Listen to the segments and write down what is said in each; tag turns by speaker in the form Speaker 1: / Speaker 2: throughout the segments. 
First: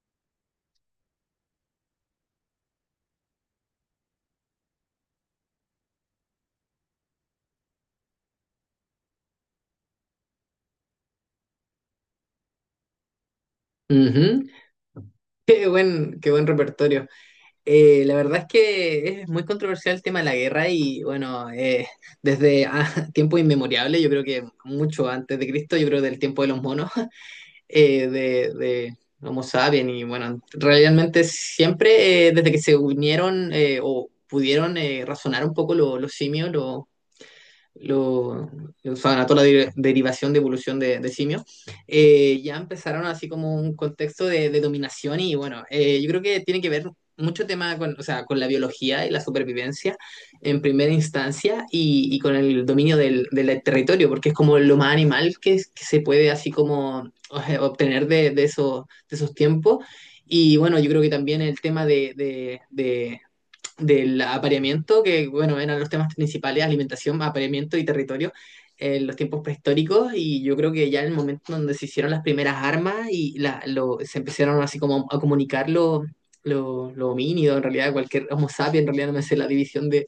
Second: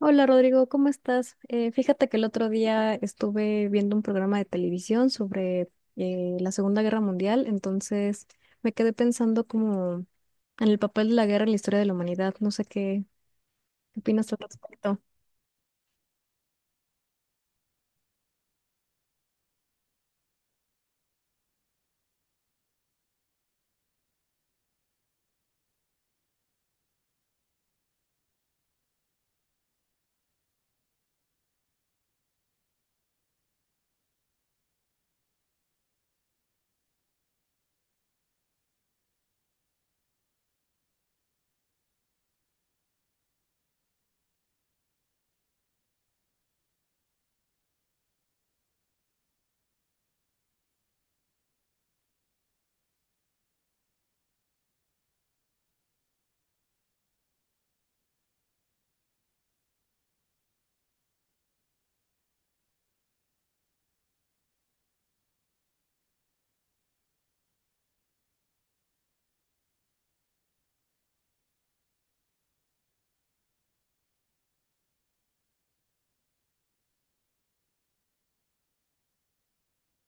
Speaker 1: Hola Rodrigo, ¿cómo estás? Fíjate que el otro día estuve viendo un programa de televisión sobre la Segunda Guerra Mundial. Entonces me quedé pensando como en el papel de la guerra en la historia de la humanidad. No sé qué,
Speaker 2: Ujú.
Speaker 1: qué opinas tú al respecto.
Speaker 2: Qué buen repertorio. La verdad es que es muy controversial el tema de la guerra y bueno, desde tiempo inmemoriable, yo creo que mucho antes de Cristo, yo creo del tiempo de los monos, de Homo sapiens y bueno, realmente siempre desde que se unieron o pudieron razonar un poco los simios, lo, o sea, ganó toda la derivación de evolución de simios, ya empezaron así como un contexto de dominación y bueno, yo creo que tiene que ver mucho tema con, o sea, con la biología y la supervivencia en primera instancia y con el dominio del territorio, porque es como lo más animal que, que se puede así como obtener de esos tiempos. Y bueno, yo creo que también el tema del apareamiento, que bueno, eran los temas principales: alimentación, apareamiento y territorio, en los tiempos prehistóricos, y yo creo que ya en el momento donde se hicieron las primeras armas y se empezaron así como a comunicar lo homínido, en realidad cualquier homo sapiens, en realidad no me sé la división de,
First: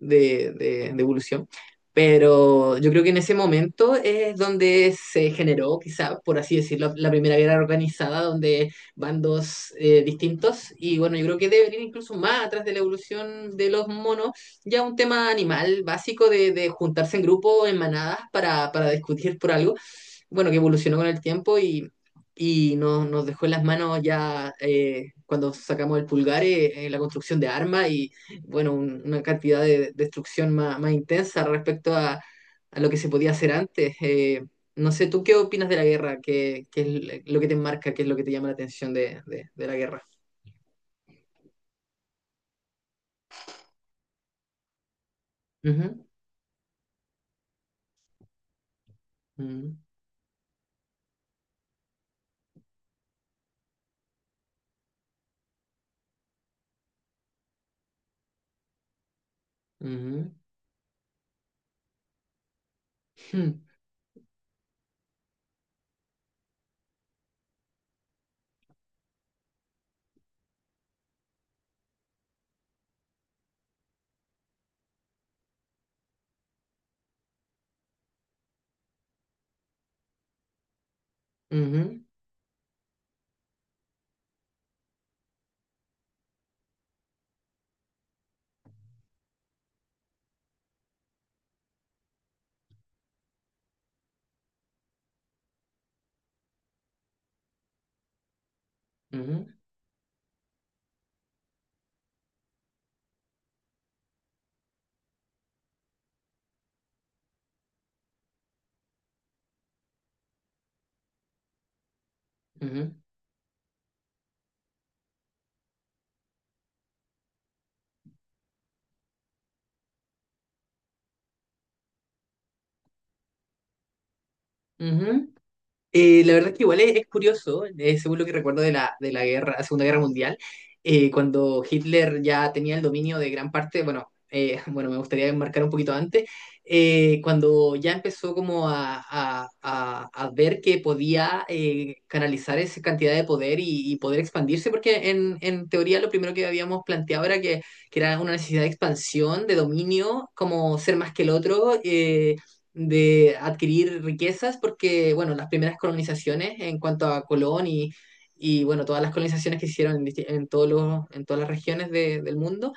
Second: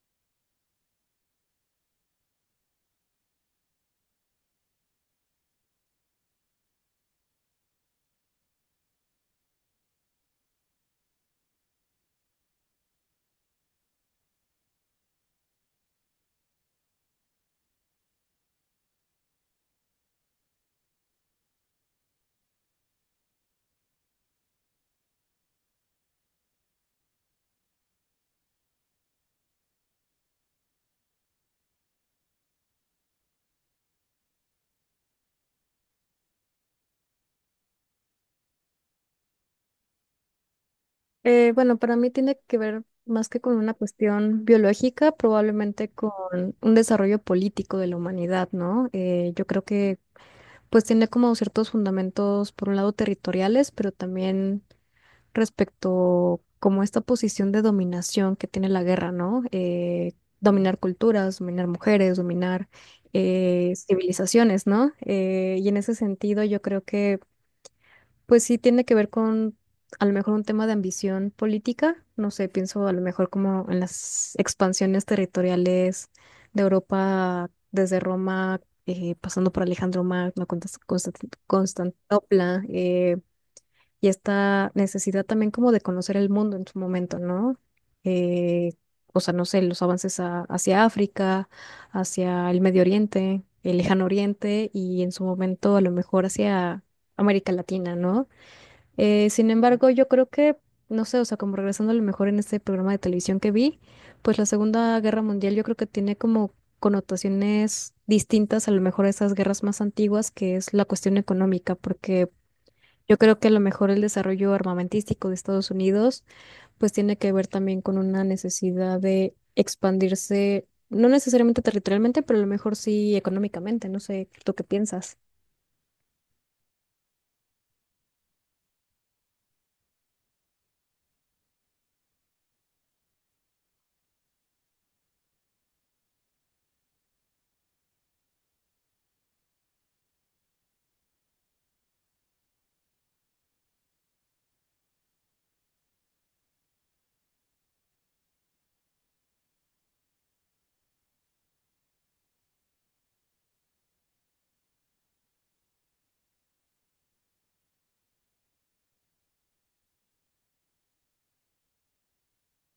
Speaker 2: de, de- de evolución. Pero yo creo que en ese momento es donde se generó, quizá, por así decirlo, la primera guerra organizada, donde bandos distintos. Y bueno, yo creo que debe venir incluso más atrás de la evolución de los monos, ya un tema animal básico de juntarse en grupo, en manadas, para discutir por algo bueno, que evolucionó con el tiempo y nos, nos dejó en las manos ya cuando sacamos el pulgar la construcción de armas y, bueno, una cantidad de destrucción más, más intensa respecto a lo que se podía hacer antes. No sé, ¿tú qué opinas de la guerra? ¿Qué es lo que te marca? ¿Qué es lo que te llama la atención de la guerra?
Speaker 1: Bueno, para mí tiene que ver más que con una cuestión biológica, probablemente
Speaker 2: Ujú,
Speaker 1: con un desarrollo político de la humanidad, ¿no? Yo creo
Speaker 2: ujú,
Speaker 1: que pues tiene como ciertos fundamentos, por un lado territoriales, pero también respecto como esta posición de dominación que tiene la guerra, ¿no? Dominar culturas, dominar mujeres, dominar civilizaciones, ¿no? Y en ese sentido yo creo que pues sí tiene que ver con a lo mejor un tema de ambición política, no sé, pienso a lo mejor como en las expansiones territoriales de Europa desde Roma, pasando por Alejandro Magno,
Speaker 2: ujú, ujú,
Speaker 1: Constantinopla, y esta necesidad también como de conocer el mundo en su momento, ¿no? Eh, o sea, no sé, los avances hacia África, hacia el Medio Oriente, el Lejano Oriente y en su momento a lo mejor hacia América Latina, ¿no?
Speaker 2: ujú,
Speaker 1: Sin embargo, yo creo que, no sé, o sea, como regresando a lo mejor en este programa de televisión que vi, pues la Segunda Guerra Mundial yo creo que tiene como connotaciones distintas a lo mejor a esas guerras más antiguas, que es la cuestión económica, porque
Speaker 2: ujú,
Speaker 1: yo creo que a lo mejor el desarrollo armamentístico de Estados Unidos pues tiene que ver también con una necesidad de expandirse, no necesariamente territorialmente, pero a lo mejor sí económicamente. No sé, ¿tú qué piensas?
Speaker 2: ujú. La verdad es que igual es curioso, según lo que recuerdo de la guerra, Segunda Guerra Mundial, cuando Hitler ya tenía el dominio de gran parte, bueno, bueno, me gustaría enmarcar un poquito antes, cuando ya empezó como a ver que podía canalizar esa cantidad de poder y poder expandirse, porque en teoría lo primero que habíamos planteado era que era una necesidad de expansión, de dominio, como ser más que el otro. De adquirir riquezas porque, bueno, las primeras colonizaciones en cuanto a Colón y bueno, todas las colonizaciones que se hicieron en, en todos los, en todas las regiones del mundo,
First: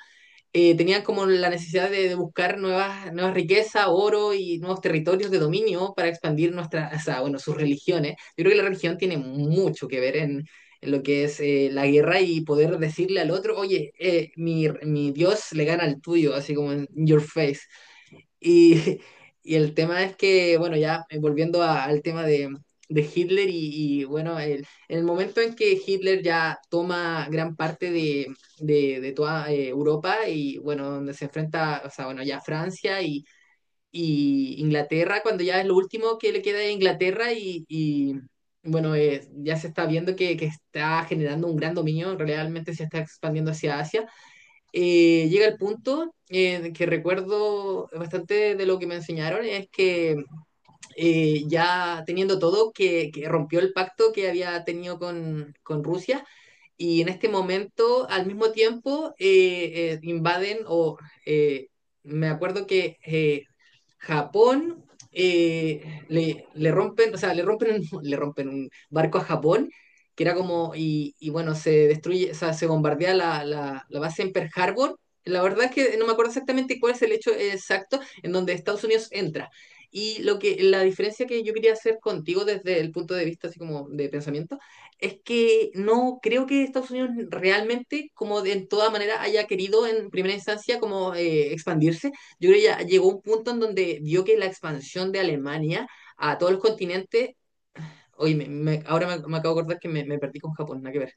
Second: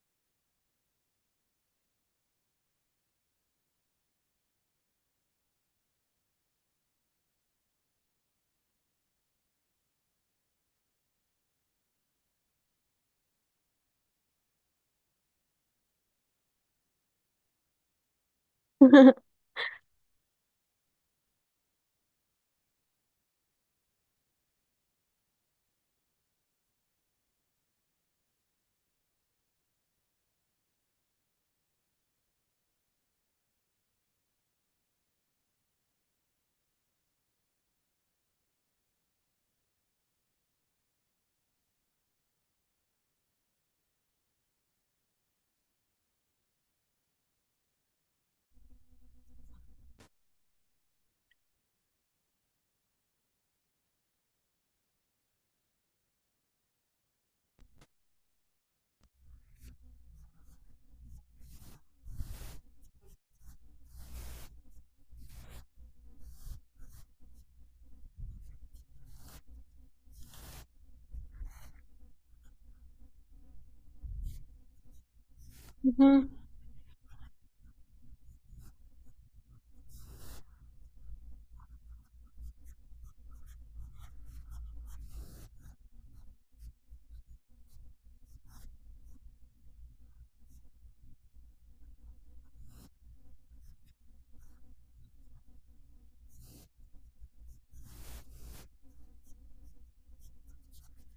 Speaker 2: tenían como la necesidad de buscar nuevas, nuevas riquezas, oro y nuevos territorios de dominio para expandir nuestras, o sea, bueno, sus religiones. Yo creo que la religión tiene mucho que ver en lo que es la guerra y poder decirle al otro: oye, mi Dios le gana al tuyo, así como en your face. Y y el tema es que, bueno, ya volviendo al tema de Hitler y, bueno, el, en el momento en que Hitler ya toma gran parte de toda Europa y, bueno, donde se enfrenta, o sea, bueno, ya Francia y Inglaterra, cuando ya es lo último que le queda a Inglaterra y, bueno, ya se está viendo que está generando un gran dominio, realmente se está expandiendo hacia Asia. Llega el punto que recuerdo bastante de lo que me enseñaron, es que ya teniendo todo, que rompió el pacto que había tenido con Rusia y en este momento, al mismo tiempo, invaden eh, me acuerdo que Japón rompen, o sea, le rompen, le rompen un barco a Japón, que era como, y bueno, se destruye, o sea, se bombardea la, la base en Pearl Harbor. La verdad es que no me acuerdo exactamente cuál es el hecho exacto en donde Estados Unidos entra. Y lo que, la diferencia que yo quería hacer contigo desde el punto de vista así como de pensamiento, es que no creo que Estados Unidos realmente, como de en toda manera, haya querido en primera instancia como expandirse. Yo creo que ya llegó un punto en donde vio que la expansión de Alemania a todos los continentes... oye, ahora me, me acabo de acordar que me perdí con Japón, nada que ver.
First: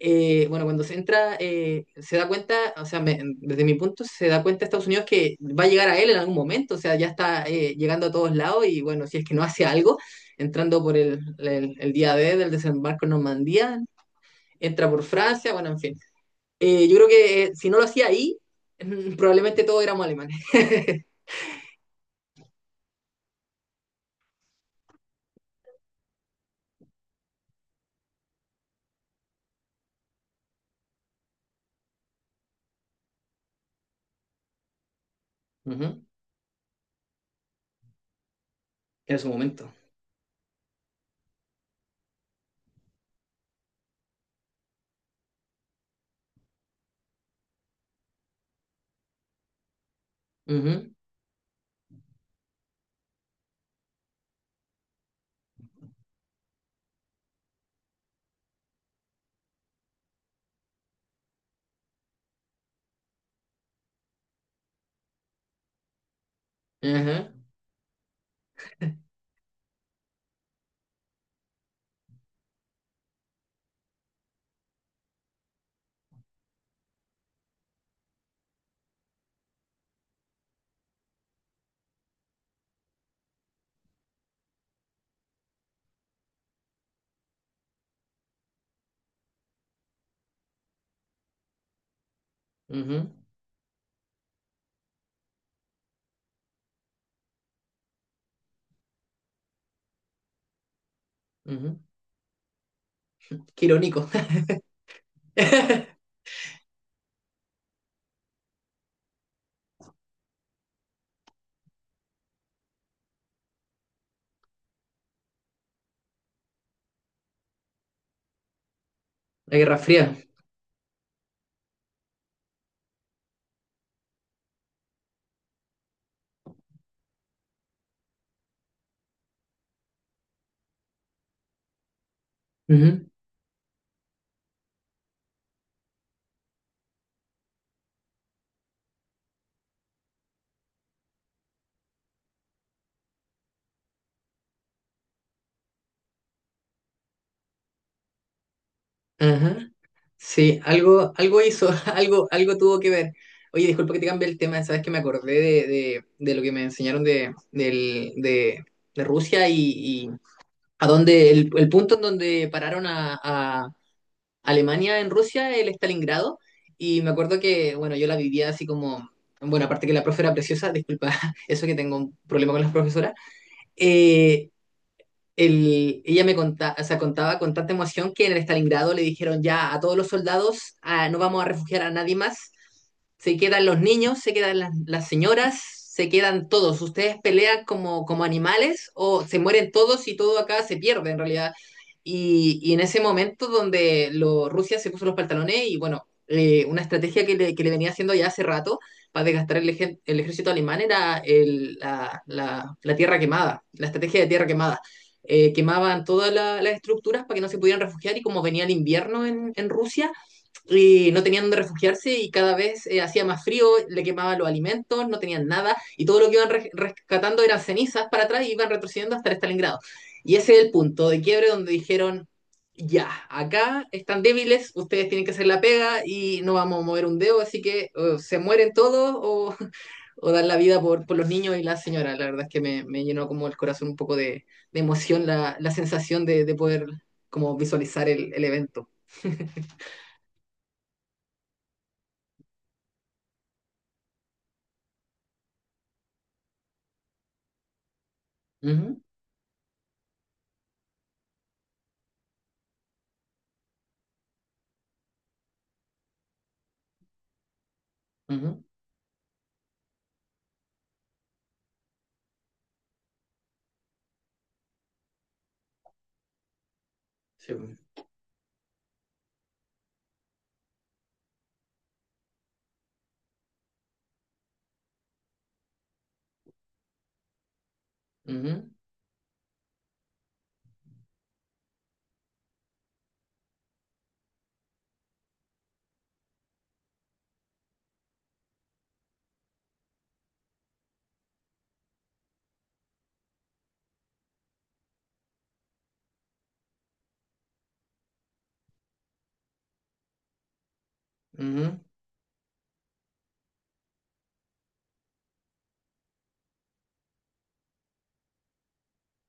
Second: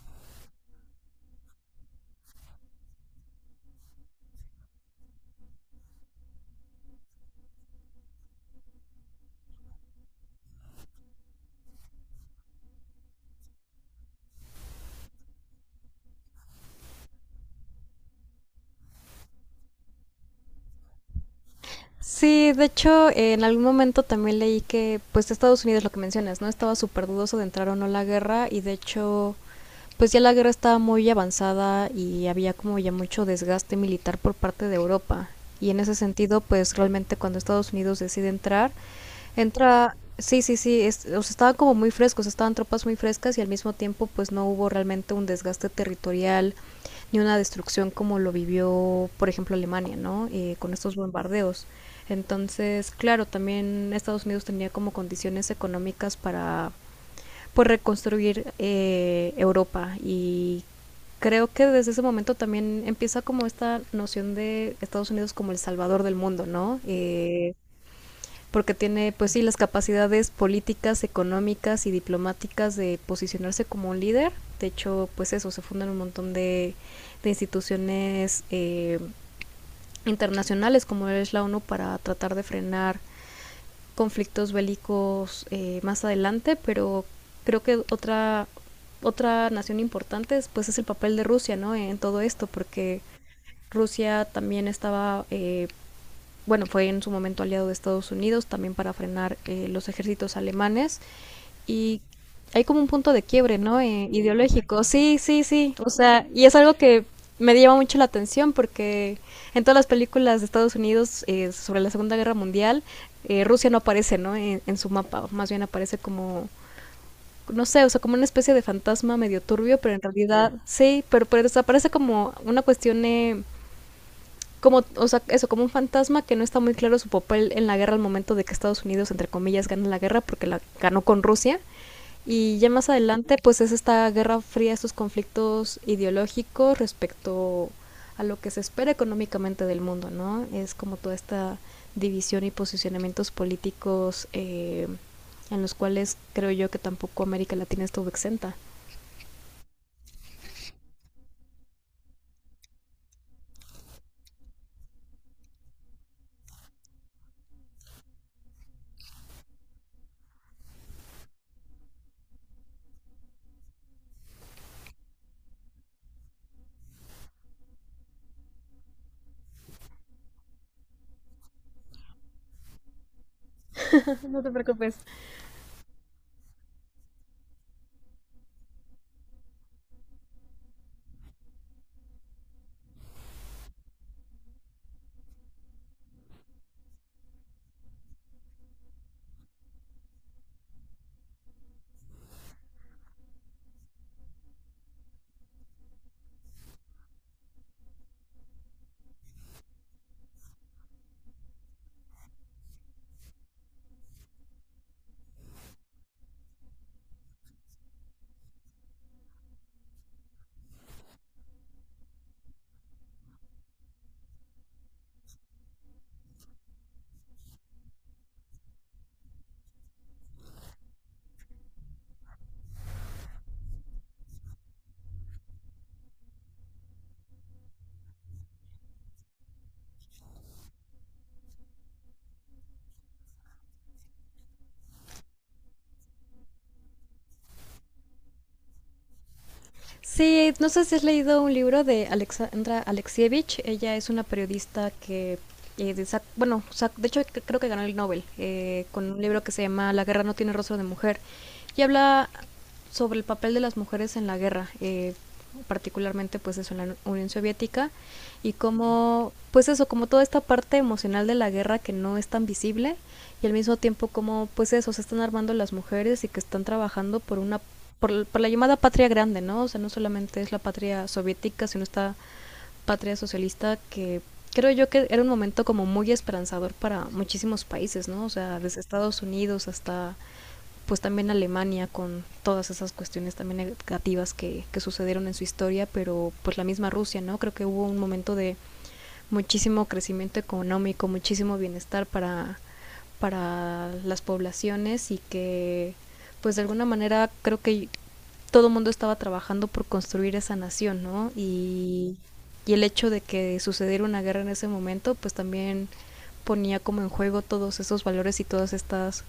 Speaker 2: Bueno, cuando se entra, se da cuenta, o sea, desde mi punto se da cuenta Estados Unidos que va a llegar a él en algún momento, o sea, ya está llegando a todos lados y bueno, si es que no hace algo, entrando por el día D del desembarco en Normandía, entra por Francia, bueno, en fin. Yo creo que si no lo hacía ahí, probablemente todos éramos alemanes.
Speaker 1: Sí, de hecho, en algún momento también leí que, pues, Estados Unidos, lo que mencionas, ¿no? Estaba súper dudoso de entrar o no a la guerra y, de hecho, pues ya la guerra estaba muy avanzada y había como ya mucho desgaste militar por parte de Europa. Y en ese
Speaker 2: Ujú.
Speaker 1: sentido, pues realmente cuando Estados Unidos decide entrar,
Speaker 2: En su momento.
Speaker 1: entra, sí, sí, sí, es, o sea, estaban como muy frescos, estaban tropas muy frescas y al mismo tiempo pues no hubo realmente un desgaste territorial ni una destrucción como lo vivió, por ejemplo, Alemania, ¿no? Con
Speaker 2: Ujú,
Speaker 1: estos bombardeos. Entonces, claro, también Estados Unidos tenía como condiciones económicas para por reconstruir Europa, y creo que desde ese momento también empieza como esta noción de Estados Unidos como el salvador del mundo, ¿no?
Speaker 2: ajá,
Speaker 1: Porque tiene, pues sí, las capacidades políticas, económicas y diplomáticas de posicionarse como un líder. De hecho, pues eso, se fundan un montón de instituciones internacionales como es la ONU para tratar de frenar conflictos bélicos más adelante, pero creo que otra, otra nación importante pues, es el papel de Rusia, ¿no? En todo esto,
Speaker 2: ujú,
Speaker 1: porque Rusia también estaba, bueno, fue en su momento aliado de Estados Unidos también para frenar los ejércitos alemanes,
Speaker 2: ujú.
Speaker 1: y hay como un punto de quiebre,
Speaker 2: Qué
Speaker 1: ¿no?
Speaker 2: irónico.
Speaker 1: Ideológico. Sí, sí, sí.
Speaker 2: La
Speaker 1: O sea, y es algo que me llama mucho la atención porque en todas las películas de Estados Unidos sobre la Segunda Guerra Mundial, Rusia no aparece, ¿no? En su mapa, o más bien aparece como, no sé, o sea, como una especie de fantasma medio
Speaker 2: Guerra
Speaker 1: turbio, pero en
Speaker 2: Fría.
Speaker 1: realidad sí, pero desaparece como una cuestión, como, o sea, eso, como un fantasma que no está muy claro su papel en la guerra al momento de que Estados Unidos, entre comillas, gana la guerra porque la ganó con Rusia. Y ya más
Speaker 2: Ujú,
Speaker 1: adelante, pues es esta guerra fría, estos conflictos ideológicos respecto a lo que se espera económicamente del mundo, ¿no? Es como toda esta división y posicionamientos políticos en los cuales creo yo que tampoco América Latina estuvo exenta.
Speaker 2: ajá. Sí, algo, algo hizo, algo, algo tuvo que ver. Oye, disculpa que te cambie el tema, sabes que me acordé de, de lo que me enseñaron de, de Rusia y a donde el punto en donde pararon a Alemania en Rusia, el Stalingrado, y me acuerdo que, bueno, yo la vivía así como, bueno, aparte que la profe era preciosa, disculpa, eso que tengo un problema con las profesoras.
Speaker 1: No
Speaker 2: eh,
Speaker 1: te preocupes.
Speaker 2: Ella me contaba, o sea, contaba con tanta emoción que en el Stalingrado le dijeron ya a todos los soldados: ah, no vamos a refugiar a nadie más, se quedan los niños, se quedan las señoras, se quedan todos. Ustedes pelean como, como animales o se mueren todos y todo acá se pierde en realidad. Y en ese momento donde Rusia se puso los pantalones y bueno, una estrategia que le venía haciendo ya hace rato para desgastar el, el ejército alemán era la tierra quemada, la estrategia de tierra quemada. Quemaban todas las estructuras para que no se pudieran refugiar y como venía el invierno en Rusia, y no tenían donde refugiarse y cada vez hacía más frío, le quemaban los alimentos, no tenían nada y todo lo que iban rescatando eran cenizas para atrás y iban retrocediendo hasta el Stalingrado. Y ese es el punto de quiebre donde dijeron, ya, acá están débiles, ustedes tienen que hacer la pega y no vamos a mover un dedo, así que se mueren todos o dar la vida por los niños y la señora. La verdad es que me llenó como el corazón un poco de emoción la, la sensación de poder como visualizar el evento.
Speaker 1: Sí, no sé si has leído un libro de Alexandra Alexievich. Ella es una periodista que, bueno, de hecho creo que ganó el Nobel
Speaker 2: Ujú,
Speaker 1: con un libro que se llama La guerra no tiene rostro de mujer. Y habla sobre el papel de las mujeres en la guerra, particularmente pues eso en la Unión Soviética y
Speaker 2: ujú,
Speaker 1: cómo, pues eso, como toda esta parte emocional de la guerra que no es tan visible y al mismo tiempo como, pues eso, se están armando las mujeres y que están trabajando por
Speaker 2: sí,
Speaker 1: una,
Speaker 2: po.
Speaker 1: por la llamada patria grande, ¿no? O sea, no solamente es la patria soviética, sino esta patria socialista que creo yo que era un momento como muy esperanzador para muchísimos países, ¿no? O sea,
Speaker 2: Ujú,
Speaker 1: desde Estados Unidos hasta pues también Alemania con todas esas cuestiones también negativas que sucedieron en su historia, pero pues la misma Rusia, ¿no? Creo que hubo un momento de muchísimo crecimiento económico, muchísimo bienestar para las poblaciones y que pues de alguna manera creo que todo el mundo estaba trabajando por construir esa nación, ¿no?
Speaker 2: ujú.
Speaker 1: Y el hecho de que sucediera una guerra en ese momento pues también ponía como en juego todos esos valores y todas estas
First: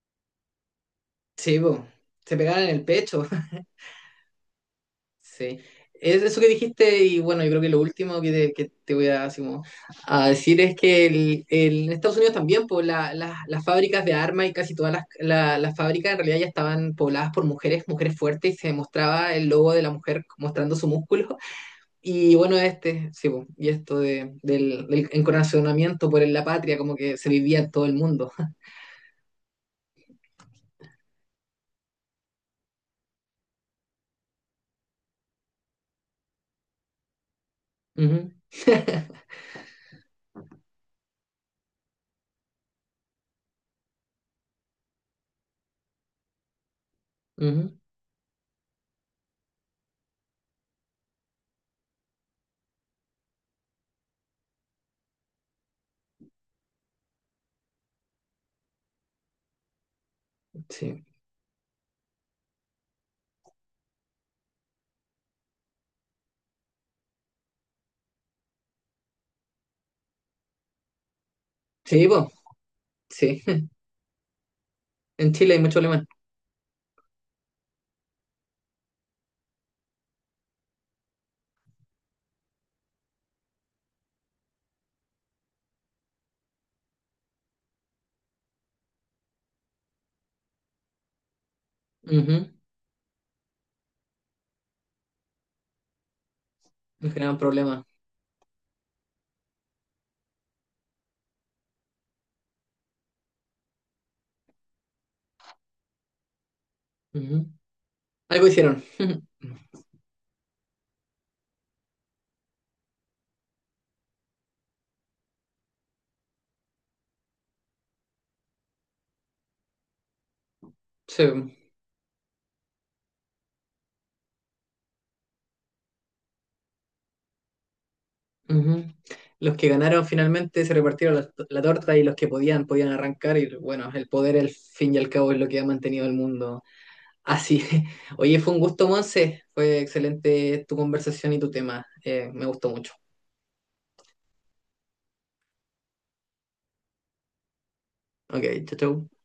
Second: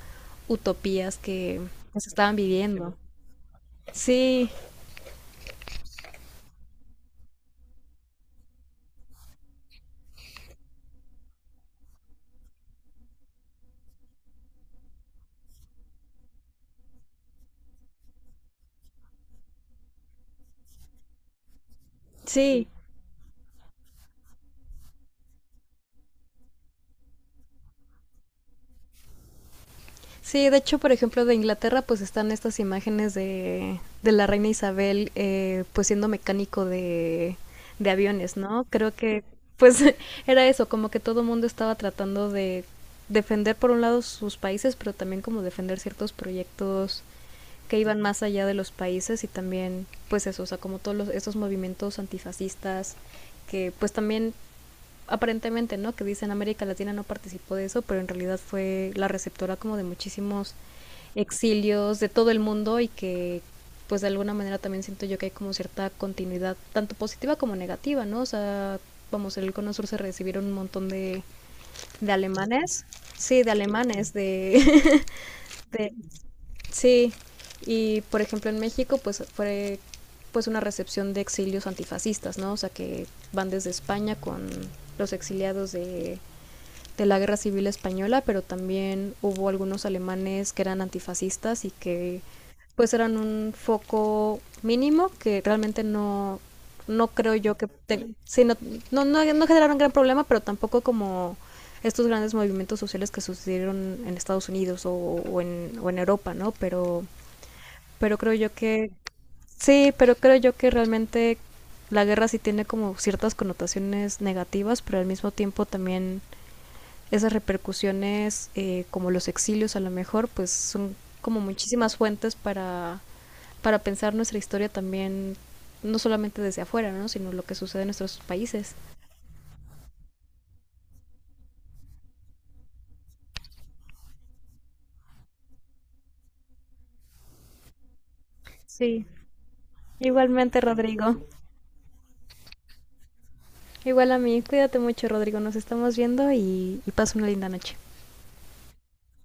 Speaker 1: utopías
Speaker 2: Sí,
Speaker 1: que
Speaker 2: po.
Speaker 1: se
Speaker 2: Se
Speaker 1: estaban
Speaker 2: pegaban en el
Speaker 1: viviendo.
Speaker 2: pecho.
Speaker 1: Sí,
Speaker 2: Sí, es eso que dijiste y bueno, yo creo que lo último que te voy a, así como, a decir es que en Estados Unidos también pues, las fábricas de armas y casi todas las, las fábricas en realidad ya estaban pobladas por mujeres, mujeres fuertes y se mostraba el logo de la mujer mostrando su músculo. Y bueno,
Speaker 1: sí,
Speaker 2: este, sí, pues, y esto de, del, del encorazonamiento por la patria como que se vivía en todo el mundo.
Speaker 1: sí, de hecho, por ejemplo, de Inglaterra, pues están estas imágenes de la reina Isabel, pues siendo mecánico de
Speaker 2: Ujú,
Speaker 1: aviones, ¿no? Creo que, pues, era eso, como que todo el mundo estaba tratando de defender, por un lado, sus países, pero también como defender ciertos proyectos que
Speaker 2: ujú,
Speaker 1: iban más allá de los países y también, pues eso, o sea, como todos los, esos movimientos antifascistas que, pues también aparentemente, ¿no? Que dicen América Latina no participó de eso, pero en realidad fue la receptora como de muchísimos
Speaker 2: sí,
Speaker 1: exilios de todo el mundo y que pues de alguna manera también siento yo que hay como cierta continuidad, tanto positiva como negativa, ¿no? O sea, vamos, en el Cono Sur se recibieron un montón
Speaker 2: sí,
Speaker 1: de
Speaker 2: pues,
Speaker 1: alemanes,
Speaker 2: sí,
Speaker 1: sí, de alemanes, de,
Speaker 2: en Chile hay mucho
Speaker 1: de,
Speaker 2: alemán.
Speaker 1: sí, y por ejemplo en México pues fue pues una recepción de exilios antifascistas, ¿no? O sea que van desde España con los exiliados de la Guerra Civil Española, pero también hubo algunos alemanes que eran antifascistas y que
Speaker 2: Ujú,
Speaker 1: pues eran un foco mínimo que realmente no, no
Speaker 2: nos
Speaker 1: creo
Speaker 2: generan
Speaker 1: yo que
Speaker 2: problemas.
Speaker 1: sí, no, no, no, no generaron gran problema, pero tampoco como estos grandes movimientos sociales que sucedieron en Estados Unidos o en Europa, ¿no?
Speaker 2: Ujú.
Speaker 1: Pero creo
Speaker 2: Algo
Speaker 1: yo
Speaker 2: hicieron.
Speaker 1: que, sí, pero creo yo que realmente la guerra sí tiene como ciertas connotaciones negativas, pero al mismo tiempo también esas repercusiones, como los exilios a lo mejor, pues son como
Speaker 2: Sí.
Speaker 1: muchísimas fuentes para pensar nuestra historia también, no solamente desde afuera, ¿no? Sino lo que sucede en nuestros países.
Speaker 2: Ujú. Los que ganaron finalmente se repartieron la, la torta y los que podían, podían arrancar. Y bueno, el poder, al fin y al cabo, es lo que ha mantenido el mundo así. Oye, fue un gusto,
Speaker 1: Sí,
Speaker 2: Monse. Fue
Speaker 1: igualmente
Speaker 2: excelente tu
Speaker 1: Rodrigo.
Speaker 2: conversación y tu tema. Me gustó mucho.
Speaker 1: Igual a mí, cuídate mucho Rodrigo, nos estamos viendo y pasa una linda noche.
Speaker 2: Ok, chau, chau.